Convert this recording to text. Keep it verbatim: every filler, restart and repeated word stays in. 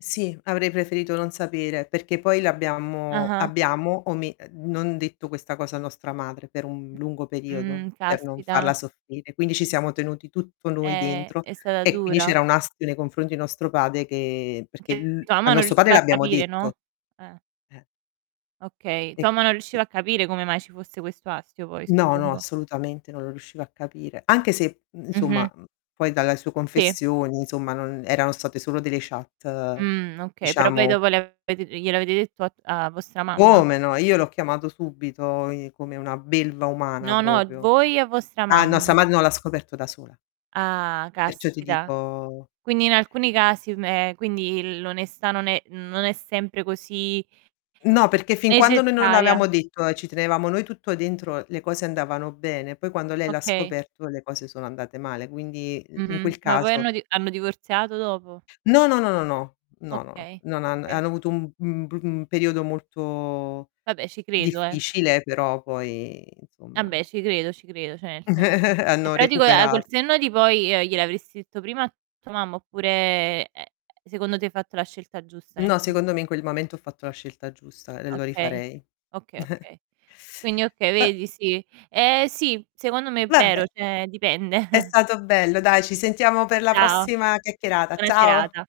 Sì, avrei preferito non sapere, perché poi l'abbiamo Ah-ah. abbiamo ome uhm, non detto questa cosa a nostra madre per un lungo periodo, Mh. per non Caspita. farla soffrire. Quindi, ci siamo tenuti tutto noi È dentro, è stata e quindi dura? c'era un astio nei confronti di nostro pade che perché Che l tua a mamma non nosso pade riusciva a l'abbiamo capire, no? detto. Eh. Eh. Okay, E tua mamma non [unintelligible] riusciva a capire come mai ci fosse questo astio poi, No, no, suppongo. assolutamente, non lo riuscivo a capire. Anche se, i Mh-mh. insomma mhmm, poi dalla su Sì. confessioni, insomma, non erano state solo delle chat, Mh. Okay, però poi diciamo dopo le avete ehm, glielo avete detto a tu a vostra mamma? Come no, io l'ho chiamato subito, i come una belva umana No, no, propio. voi a vostra Ah, nossa mamma. mad no, l'ha scoperto da sola. Ah, Perciò ti caspita. dico Quindi, in alcuni casi, me ehm, quindi l'onestà non è non è sempre così No, perché fin quando noi non necessaria. l'aveamo detto e ci tenevamo noi tutto dentro, le cose andavano bene, poi quando lei l'ha Okay. scoperto le cose sono andate male, quindi i in quel Mh-mh. Ma poi caso hanno di hanno divorziato dopo? No, no, no, no, no. No, no. Okay, Non han okay. hanno avuto un mhmm, un br mhmm, periodo molto Vabbè ci credo, eh. difficile, però poi insomma abbè ci credo, ci credo. Ceh, nel sen è hanno pratico a col recuperat senno di poi, gli glielo avresti detto prima a tua mamma, oppure, ehm, secondo te hai fatto la scelta giusta nel No, tem secondo me in quel mamento ho fatto la scelta giusta, e lo Okay, rifarei. okay, okay. Quindi, okay, A vedi sì. Eh sì, secondo me è Vabbè! vero, ceh dipende. È stato bello, dai, ci sentiamo per la Ciao, prossima chiacchierata. buona Ciao! serata.